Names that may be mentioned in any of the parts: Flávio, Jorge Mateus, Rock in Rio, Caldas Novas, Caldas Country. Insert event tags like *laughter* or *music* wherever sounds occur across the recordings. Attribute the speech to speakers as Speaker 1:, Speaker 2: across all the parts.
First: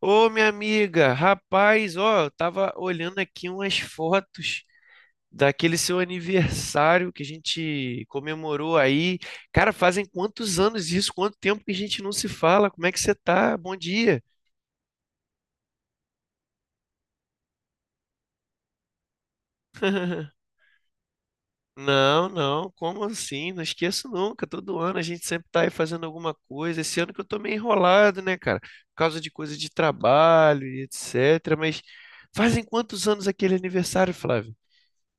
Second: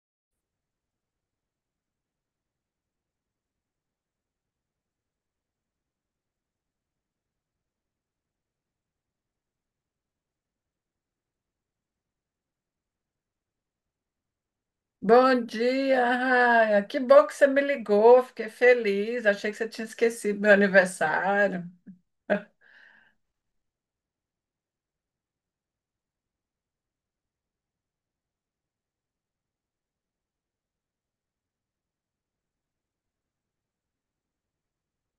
Speaker 1: Ô, minha amiga, rapaz, ó, eu tava olhando aqui umas fotos daquele seu aniversário que a gente comemorou aí. Cara, fazem quantos anos isso? Quanto tempo que a gente não se fala? Como é que você tá? Bom dia.
Speaker 2: Bom dia, Raia. Que bom que você me ligou. Fiquei feliz. Achei que você tinha esquecido meu
Speaker 1: *laughs*
Speaker 2: aniversário.
Speaker 1: Não, não, como assim? Não esqueço nunca. Todo ano a gente sempre tá aí fazendo alguma coisa. Esse ano que eu tô meio enrolado, né, cara? Por causa de coisa de trabalho e etc. Mas fazem quantos anos aquele aniversário, Flávio?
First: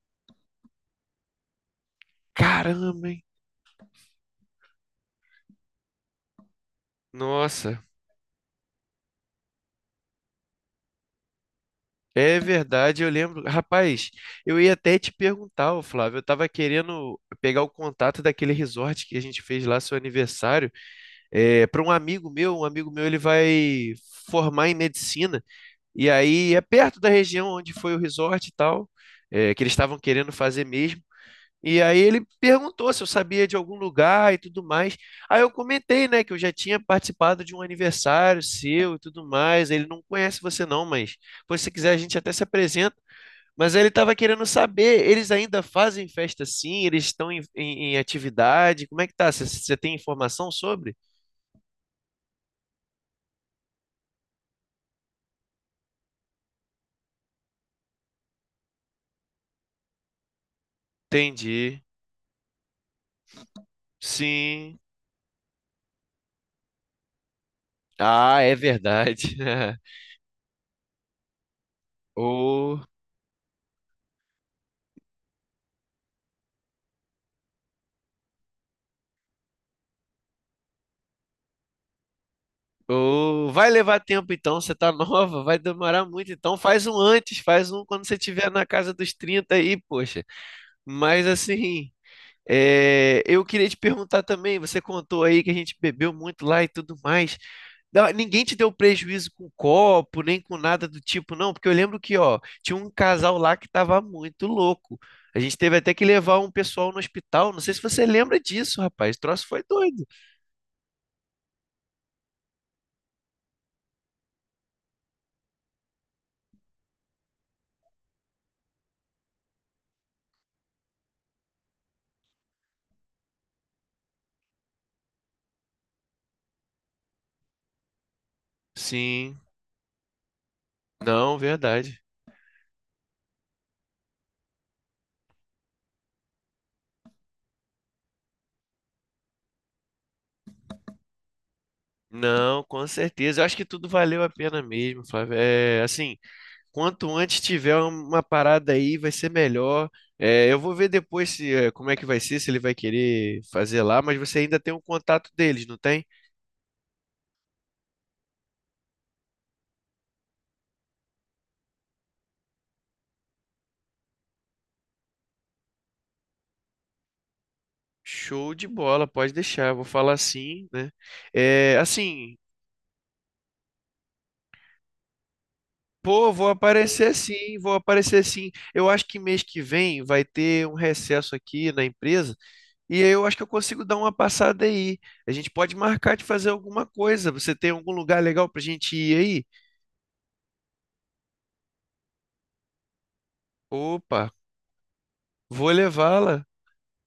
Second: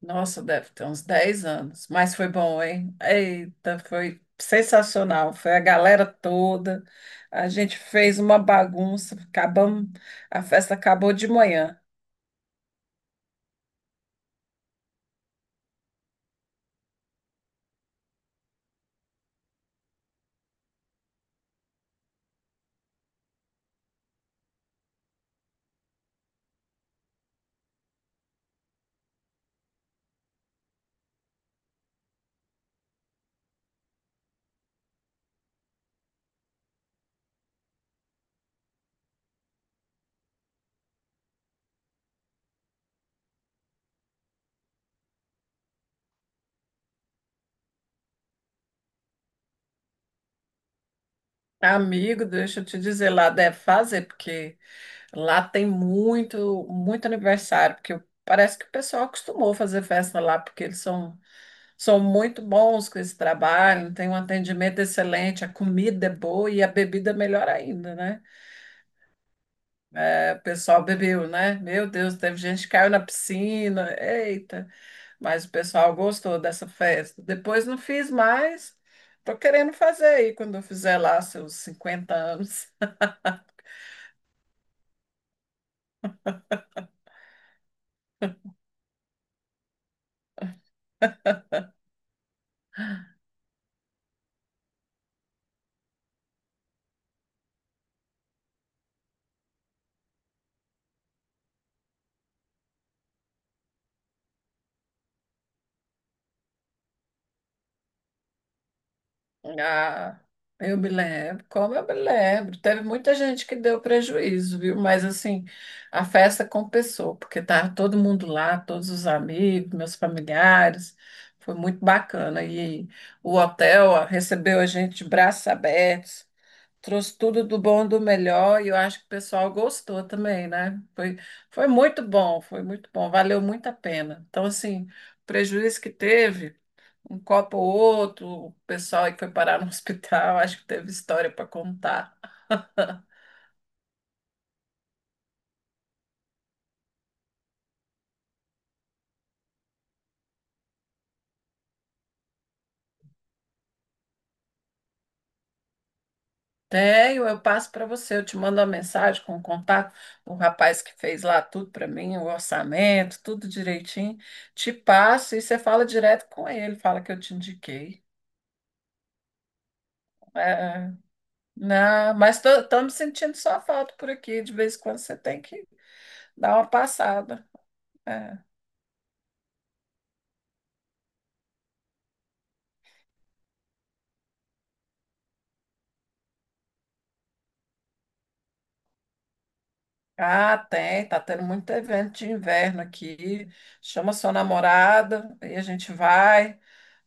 Speaker 2: Nossa, deve ter uns 10 anos. Mas foi bom, hein?
Speaker 1: Caramba, hein?
Speaker 2: Eita, foi sensacional. Foi a galera toda. A gente
Speaker 1: Nossa,
Speaker 2: fez uma bagunça. A festa acabou de manhã.
Speaker 1: é verdade, eu lembro. Rapaz, eu ia até te perguntar, ô Flávio, eu tava querendo pegar o contato daquele resort que a gente fez lá, seu aniversário, é, para um amigo meu. Um amigo meu, ele vai formar em medicina, e aí é perto da região onde foi o resort e tal, é, que eles estavam querendo fazer mesmo. E aí ele perguntou se eu sabia de algum lugar e tudo mais. Aí eu comentei, né, que eu já tinha participado de um aniversário seu e tudo mais. Ele não conhece você não, mas... Pois se quiser, a gente até se apresenta. Mas ele estava querendo saber, eles ainda fazem festa sim? Eles estão em atividade? Como é que tá? Você tem informação sobre?
Speaker 2: Amigo, deixa eu te dizer, lá deve fazer, porque lá tem muito, muito aniversário, porque parece que o pessoal acostumou a fazer festa lá, porque eles são
Speaker 1: Entendi.
Speaker 2: São muito bons com esse trabalho, tem um
Speaker 1: Sim.
Speaker 2: atendimento excelente, a comida é boa e a bebida é melhor ainda, né?
Speaker 1: Ah, é verdade. *laughs*
Speaker 2: É, o pessoal bebeu, né? Meu Deus, teve gente que
Speaker 1: Ô,
Speaker 2: caiu na piscina, eita! Mas o pessoal gostou dessa festa. Depois não fiz mais, tô querendo fazer aí quando eu fizer lá seus 50 anos.
Speaker 1: ô, vai levar tempo então, você tá nova, vai demorar muito então. Faz um antes, faz um quando você estiver na casa dos 30 aí, poxa. Mas assim, é, eu queria te perguntar também, você contou aí que a gente bebeu muito lá e tudo mais. Não, ninguém te deu prejuízo com copo, nem com nada do tipo, não, porque eu lembro que, ó, tinha um casal lá que tava muito louco. A gente teve até que levar um pessoal no hospital. Não sei se você lembra disso, rapaz. O troço foi doido.
Speaker 2: Ah, eu me lembro, como eu me lembro. Teve muita gente que deu prejuízo, viu? Mas assim, a festa compensou, porque estava todo mundo lá, todos os amigos, meus familiares. Foi muito bacana. E o hotel ó, recebeu a gente de braços abertos, trouxe tudo do bom e do melhor, e eu acho que o
Speaker 1: Sim,
Speaker 2: pessoal gostou também, né? Foi,
Speaker 1: não,
Speaker 2: foi
Speaker 1: verdade.
Speaker 2: muito bom, foi muito bom, valeu muito a pena. Então, assim, o prejuízo que teve um copo ou outro, o pessoal aí que foi parar no *laughs* hospital, acho que teve história para contar.
Speaker 1: Não, com
Speaker 2: *laughs*
Speaker 1: certeza. Eu acho que tudo valeu a pena mesmo, Flávio. É, assim, quanto antes tiver uma parada aí, vai ser melhor. É, eu vou ver depois se, é, como é que vai ser, se ele vai querer fazer lá, mas você ainda tem o contato deles, não tem?
Speaker 2: Tenho, eu passo para você, eu te mando uma mensagem com o contato o rapaz que fez lá tudo para mim, o orçamento, tudo direitinho. Te passo e você fala direto com ele, fala que eu te indiquei.
Speaker 1: Show de bola, pode deixar. Eu vou falar sim, né?
Speaker 2: É,
Speaker 1: É,
Speaker 2: não,
Speaker 1: assim,
Speaker 2: mas tô me sentindo só falta por aqui, de vez em quando você tem que
Speaker 1: pô, vou
Speaker 2: dar uma
Speaker 1: aparecer
Speaker 2: passada.
Speaker 1: sim, vou aparecer
Speaker 2: É.
Speaker 1: sim. Eu acho que mês que vem vai ter um recesso aqui na empresa. E aí eu acho que eu consigo dar uma passada aí. A gente pode marcar de fazer alguma coisa. Você tem algum lugar legal pra gente ir aí?
Speaker 2: Ah, tem, tá tendo muito evento de inverno aqui. Chama
Speaker 1: Opa,
Speaker 2: sua namorada, aí a
Speaker 1: vou
Speaker 2: gente
Speaker 1: levá-la.
Speaker 2: vai,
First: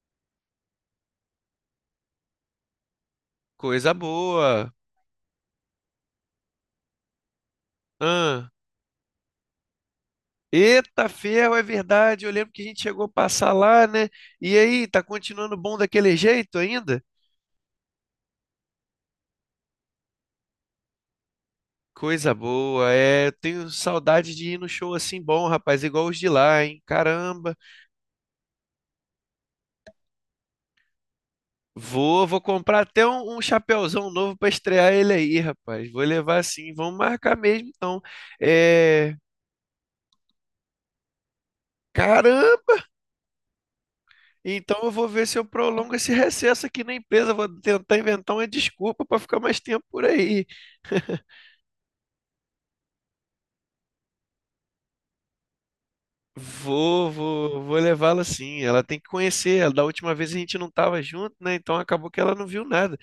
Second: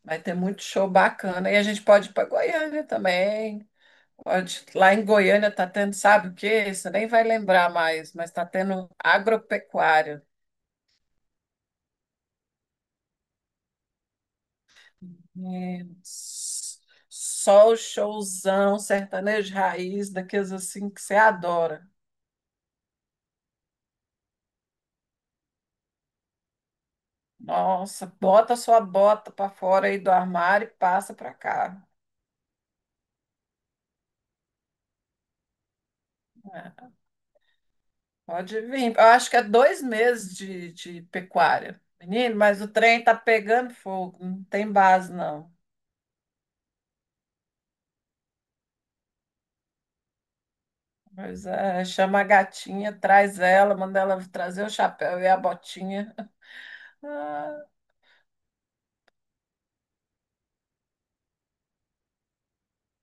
Speaker 2: vai ter muito show bacana. E a gente pode ir para Goiânia também.
Speaker 1: Coisa
Speaker 2: Pode,
Speaker 1: boa.
Speaker 2: lá em Goiânia tá tendo, sabe o quê? Você nem vai lembrar mais, mas tá
Speaker 1: Ah.
Speaker 2: tendo agropecuária.
Speaker 1: Eita, ferro, é verdade. Eu lembro que a gente chegou a passar lá, né? E aí, tá continuando bom
Speaker 2: É,
Speaker 1: daquele jeito ainda?
Speaker 2: só o showzão sertanejo de raiz, daqueles assim que você adora.
Speaker 1: Coisa boa, é. Eu tenho saudade de ir no show assim bom, rapaz, igual os de lá, hein? Caramba.
Speaker 2: Nossa, bota sua bota para fora aí do armário e passa para cá.
Speaker 1: Vou, vou comprar até um, chapéuzão novo pra estrear ele aí, rapaz. Vou levar assim,
Speaker 2: É.
Speaker 1: vamos marcar mesmo, então.
Speaker 2: Pode vir. Eu
Speaker 1: É.
Speaker 2: acho que é 2 meses de pecuária. Menino, mas o
Speaker 1: Caramba!
Speaker 2: trem tá pegando fogo, não tem
Speaker 1: Então eu vou
Speaker 2: base,
Speaker 1: ver se eu
Speaker 2: não.
Speaker 1: prolongo esse recesso aqui na empresa. Vou tentar inventar uma desculpa pra ficar mais tempo por aí. *laughs*
Speaker 2: Mas é, chama a gatinha, traz ela, manda ela trazer o chapéu e a botinha.
Speaker 1: Vou, vou,
Speaker 2: *laughs*
Speaker 1: vou levá-la sim. Ela tem que conhecer. Ela- Da última vez a gente não estava junto, né? Então acabou que ela não viu nada.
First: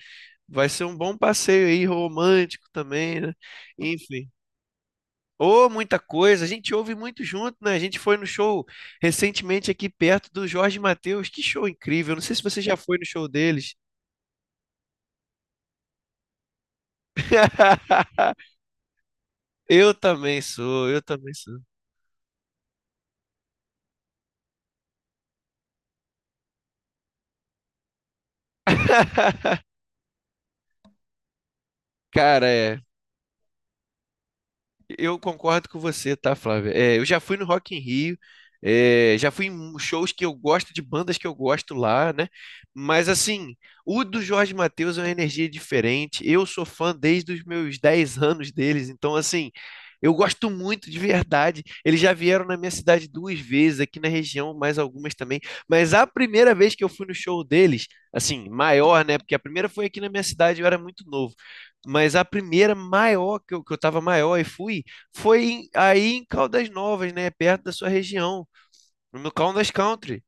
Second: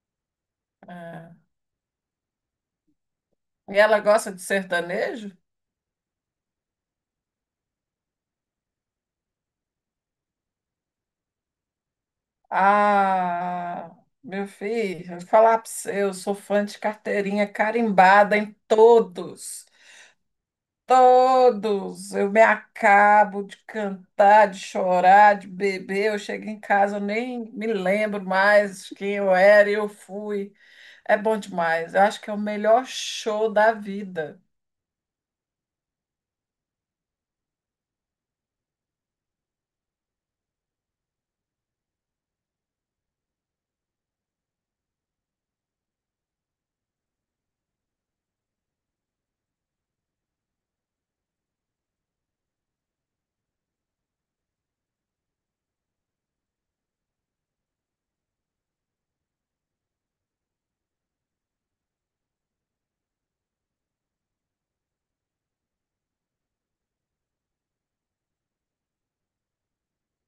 Speaker 1: Vai ser
Speaker 2: Ah,
Speaker 1: um bom
Speaker 2: é.
Speaker 1: passeio aí, romântico também, né?
Speaker 2: E ela
Speaker 1: Enfim.
Speaker 2: gosta de sertanejo?
Speaker 1: Ô, muita coisa. A gente ouve muito junto, né? A gente foi no show recentemente aqui perto do Jorge Mateus. Que show incrível. Não sei se você já foi no show deles.
Speaker 2: Ah, meu filho, eu vou falar pra você, eu sou fã de carteirinha carimbada em
Speaker 1: *laughs*
Speaker 2: todos.
Speaker 1: Eu também sou, eu também sou.
Speaker 2: Todos, eu me acabo de cantar, de chorar, de beber. Eu chego em casa, eu nem me lembro mais quem eu
Speaker 1: *laughs*
Speaker 2: era e eu fui. É bom demais. Eu acho que é o
Speaker 1: Cara, é.
Speaker 2: melhor show da vida.
Speaker 1: Eu concordo com você, tá, Flávia? É, eu já fui no Rock in Rio, é, já fui em shows que eu gosto, de bandas que eu gosto lá, né? Mas assim, o do Jorge Mateus é uma energia diferente. Eu sou fã desde os meus 10 anos deles, então assim, eu gosto muito de verdade. Eles já vieram na minha cidade duas vezes, aqui na região, mais algumas também. Mas a primeira vez que eu fui no show deles, assim, maior, né? Porque a primeira foi aqui na minha cidade, eu era muito novo. Mas a primeira maior que eu tava maior e fui, foi em- aí em Caldas Novas, né? Perto da sua região, no Caldas Country.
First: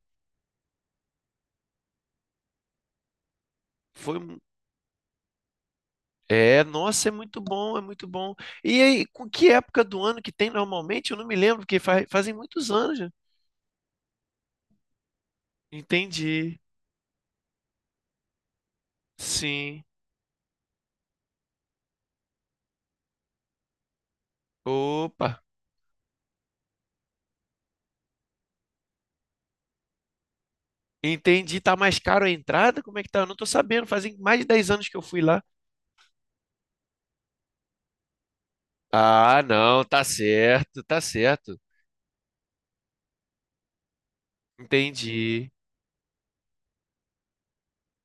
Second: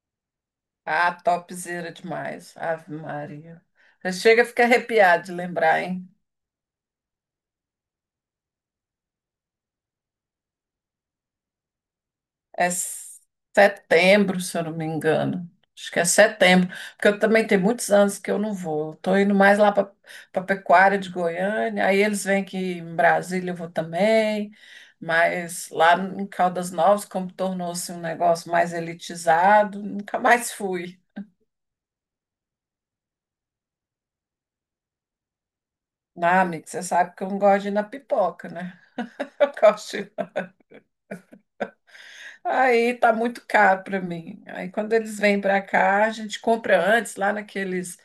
Speaker 2: Ah, topzera demais. Ave Maria. Você
Speaker 1: Foi, mu-
Speaker 2: chega a ficar arrepiado de lembrar, hein?
Speaker 1: é, nossa, é muito bom, é muito bom. E aí, com que época do ano que tem normalmente? Eu não me lembro, porque fa- fazem
Speaker 2: É
Speaker 1: muitos anos, já.
Speaker 2: setembro, se eu não me engano. Acho que é
Speaker 1: Entendi.
Speaker 2: setembro, porque eu também tenho muitos anos que eu não vou. Estou indo mais lá
Speaker 1: Sim.
Speaker 2: para a Pecuária de Goiânia, aí eles vêm aqui em Brasília, eu vou também.
Speaker 1: Opa.
Speaker 2: Mas lá em Caldas Novas, como tornou-se um negócio mais elitizado, nunca mais fui.
Speaker 1: Entendi. Tá mais caro a entrada? Como é que tá? Eu não tô sabendo. Fazem mais de 10 anos que eu fui lá.
Speaker 2: Ah, amigo, você sabe que eu não gosto de ir na pipoca, né? *laughs*
Speaker 1: Ah,
Speaker 2: Eu
Speaker 1: não,
Speaker 2: gosto
Speaker 1: tá
Speaker 2: de...
Speaker 1: certo, tá certo.
Speaker 2: Aí tá muito caro para mim. Aí quando eles vêm
Speaker 1: Entendi.
Speaker 2: para cá, a gente compra antes, lá naqueles,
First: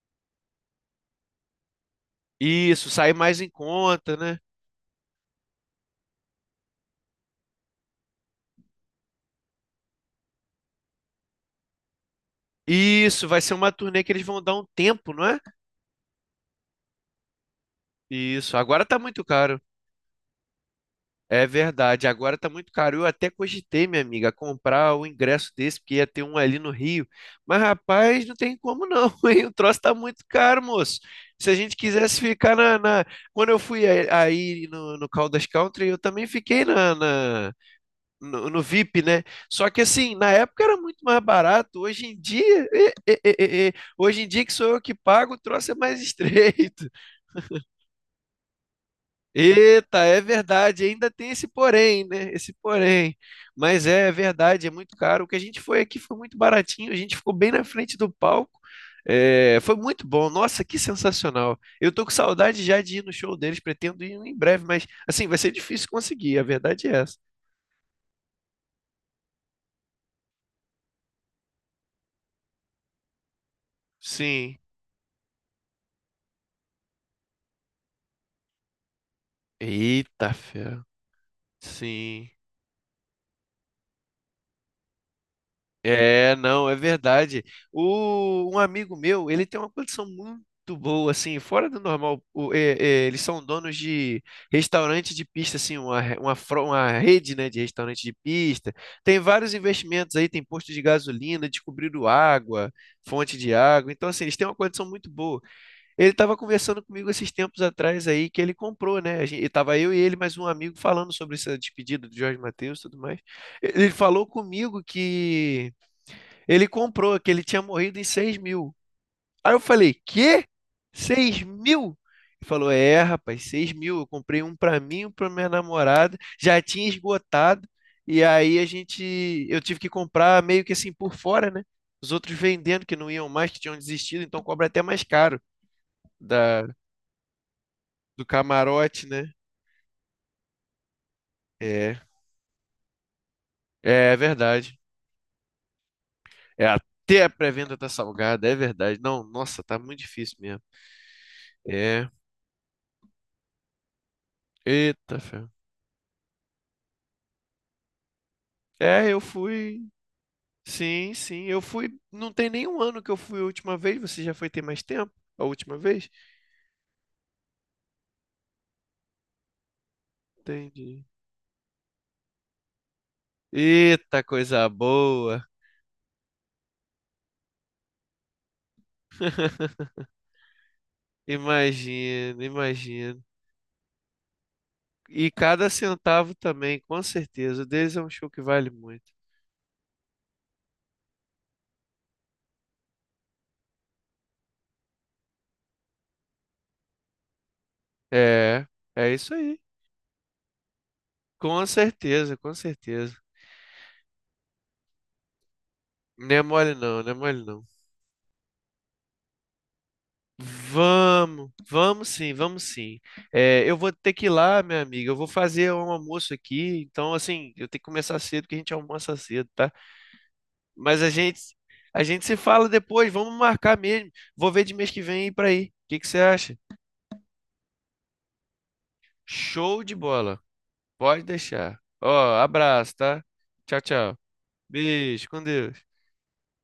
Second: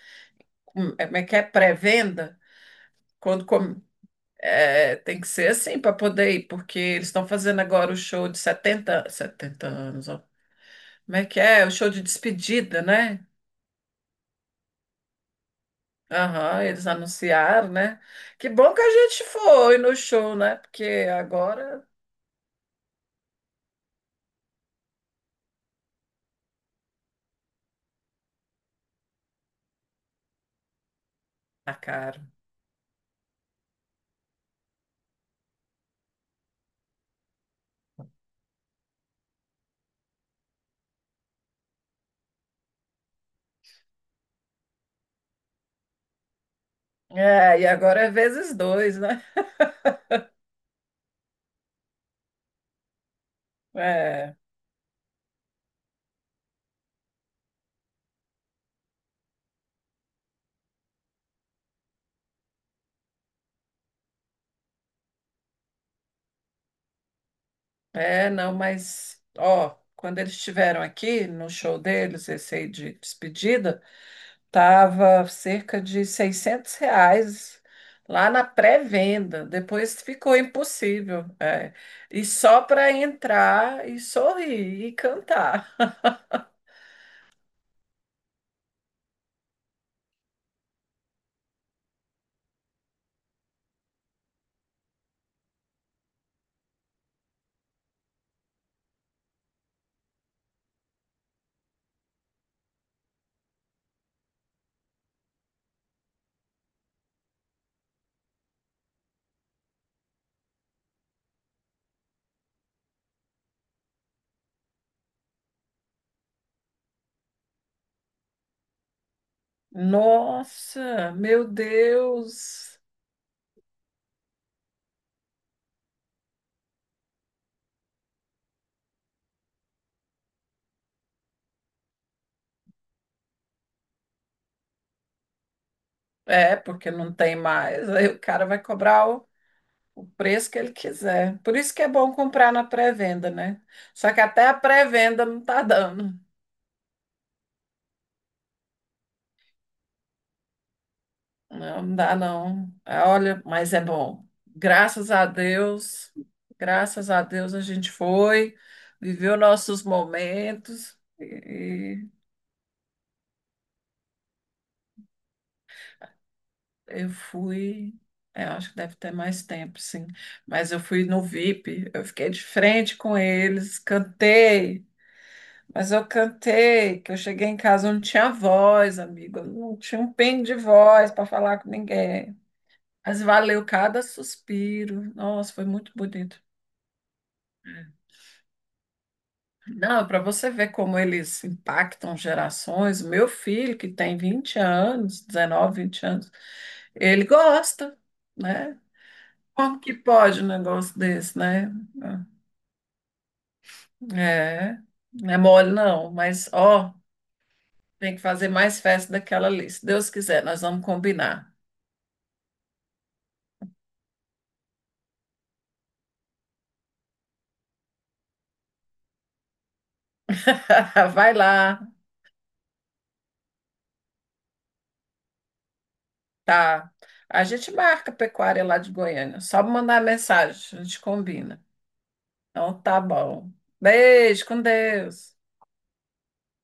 Speaker 2: é, como é que é? Pré-venda.
Speaker 1: Isso, sai mais
Speaker 2: Quando
Speaker 1: em
Speaker 2: com-
Speaker 1: conta, né?
Speaker 2: é, tem que ser assim para poder ir, porque eles estão fazendo agora o show de setenta anos, ó. Como é que é? O show de despedida, né?
Speaker 1: Isso, vai ser uma turnê que eles vão dar um tempo, não é?
Speaker 2: Aham, eles anunciaram, né? Que
Speaker 1: Isso,
Speaker 2: bom que
Speaker 1: agora
Speaker 2: a
Speaker 1: tá muito
Speaker 2: gente
Speaker 1: caro.
Speaker 2: foi no show, né? Porque
Speaker 1: É
Speaker 2: agora
Speaker 1: verdade, agora tá muito caro. Eu até cogitei, minha amiga, comprar o ingresso desse, porque ia ter um ali no Rio. Mas, rapaz, não tem como não, *laughs* hein? O troço tá muito caro, moço. Se a
Speaker 2: tá
Speaker 1: gente quisesse
Speaker 2: caro.
Speaker 1: ficar na quando eu fui aí no Caldas Country, eu também fiquei na no VIP, né? Só que assim, na época era muito mais barato. Hoje em dia, hoje em dia que sou eu que pago, o troço é mais *laughs* estreito.
Speaker 2: É, e agora é vezes 2, né?
Speaker 1: Eita, é verdade, ainda tem esse porém, né? Esse porém. Mas é
Speaker 2: É,
Speaker 1: verdade, é muito caro. O que a gente foi aqui foi muito baratinho, a gente ficou bem na frente do palco. É, foi muito bom, nossa, que sensacional. Eu tô com saudade já de ir no show deles, pretendo ir em breve, mas assim, vai ser difícil conseguir, a verdade é essa.
Speaker 2: é, não, mas, ó, quando eles estiveram aqui no show deles, esse aí de despedida,
Speaker 1: Sim.
Speaker 2: tava cerca de R$ 600 lá na pré-venda. Depois
Speaker 1: Eita,
Speaker 2: ficou
Speaker 1: fé.
Speaker 2: impossível. É. E
Speaker 1: Sim.
Speaker 2: só para entrar e sorrir e cantar.
Speaker 1: É, não, é verdade. O, um amigo meu, ele tem uma condição muito boa, assim, fora do normal. O- eles são donos de restaurante de pista, assim, uma, re- uma, fro- uma rede, né, de restaurante de pista. Tem vários investimentos aí, tem posto de gasolina, descobriram água, fonte de água. Então, assim, eles têm uma condição muito boa. Ele estava conversando comigo esses tempos atrás aí, que ele comprou, né? A gente, tava eu e ele, mais um amigo, falando sobre essa despedida do Jorge Mateus e tudo mais. Ele falou comigo que ele comprou, que ele tinha morrido em 6 mil. Aí eu falei, quê?
Speaker 2: Nossa,
Speaker 1: seis
Speaker 2: meu
Speaker 1: mil? Ele falou,
Speaker 2: Deus.
Speaker 1: é, rapaz, 6 mil. Eu comprei um pra mim, um pra minha namorada. Já tinha esgotado. E aí a gente, eu tive que comprar meio que assim por fora, né? Os outros vendendo que não iam mais, que tinham desistido, então cobra até mais caro
Speaker 2: É,
Speaker 1: da,
Speaker 2: porque não tem mais. Aí o
Speaker 1: do
Speaker 2: cara vai
Speaker 1: camarote,
Speaker 2: cobrar
Speaker 1: né?
Speaker 2: o preço que ele quiser. Por isso que é
Speaker 1: É,
Speaker 2: bom comprar na pré-venda, né? Só
Speaker 1: é
Speaker 2: que até a
Speaker 1: verdade.
Speaker 2: pré-venda não tá dando.
Speaker 1: É, até a pré-venda tá salgada, é verdade. Não, nossa, tá muito difícil mesmo.
Speaker 2: Não
Speaker 1: É,
Speaker 2: dá, não. Ah, olha, mas é bom. Graças
Speaker 1: eita,
Speaker 2: a
Speaker 1: fé.
Speaker 2: Deus, graças a Deus a gente foi,
Speaker 1: É, eu
Speaker 2: viveu
Speaker 1: fui.
Speaker 2: nossos momentos
Speaker 1: Sim, sim. Eu fui.
Speaker 2: e
Speaker 1: Não tem nenhum ano que eu fui a última vez. Você já foi ter mais tempo? A última vez?
Speaker 2: eu fui. É, acho que deve ter mais tempo, sim. Mas eu
Speaker 1: Entendi.
Speaker 2: fui no VIP, eu fiquei de frente com eles,
Speaker 1: Eita, coisa
Speaker 2: cantei,
Speaker 1: boa.
Speaker 2: mas eu cantei, que eu cheguei em casa, eu não tinha voz, amigo, eu não
Speaker 1: *laughs*
Speaker 2: tinha um pingo de voz para falar com ninguém.
Speaker 1: Imagino, imagino.
Speaker 2: Mas valeu cada suspiro.
Speaker 1: E
Speaker 2: Nossa, foi
Speaker 1: cada
Speaker 2: muito
Speaker 1: centavo
Speaker 2: bonito.
Speaker 1: também, com certeza. O deles é um show que vale muito.
Speaker 2: Não, para você ver como eles impactam gerações, meu filho, que tem 20 anos, 19, 20 anos, ele gosta,
Speaker 1: É,
Speaker 2: né?
Speaker 1: é isso aí.
Speaker 2: Como que pode um negócio desse,
Speaker 1: Com
Speaker 2: né?
Speaker 1: certeza, com certeza.
Speaker 2: É, não é mole não,
Speaker 1: Não é
Speaker 2: mas
Speaker 1: mole
Speaker 2: ó,
Speaker 1: não, não é mole não.
Speaker 2: tem que fazer mais festa daquela ali. Se Deus quiser, nós vamos
Speaker 1: Vamos,
Speaker 2: combinar.
Speaker 1: vamos sim, vamos sim. É, eu vou ter que ir lá, minha amiga. Eu vou fazer um almoço aqui, então assim, eu tenho que começar cedo, porque a gente almoça cedo, tá? Mas
Speaker 2: *laughs* Vai lá,
Speaker 1: a gente se fala depois, vamos marcar mesmo. Vou ver de mês que vem ir pra aí. O que que você acha?
Speaker 2: tá. A gente marca a pecuária lá de Goiânia. Só
Speaker 1: Show de
Speaker 2: mandar
Speaker 1: bola.
Speaker 2: mensagem, a gente
Speaker 1: Pode
Speaker 2: combina.
Speaker 1: deixar. Ó,
Speaker 2: Então
Speaker 1: abraço,
Speaker 2: tá
Speaker 1: tá?
Speaker 2: bom.
Speaker 1: Tchau, tchau.
Speaker 2: Beijo, com
Speaker 1: Beijo,
Speaker 2: Deus.
Speaker 1: com Deus.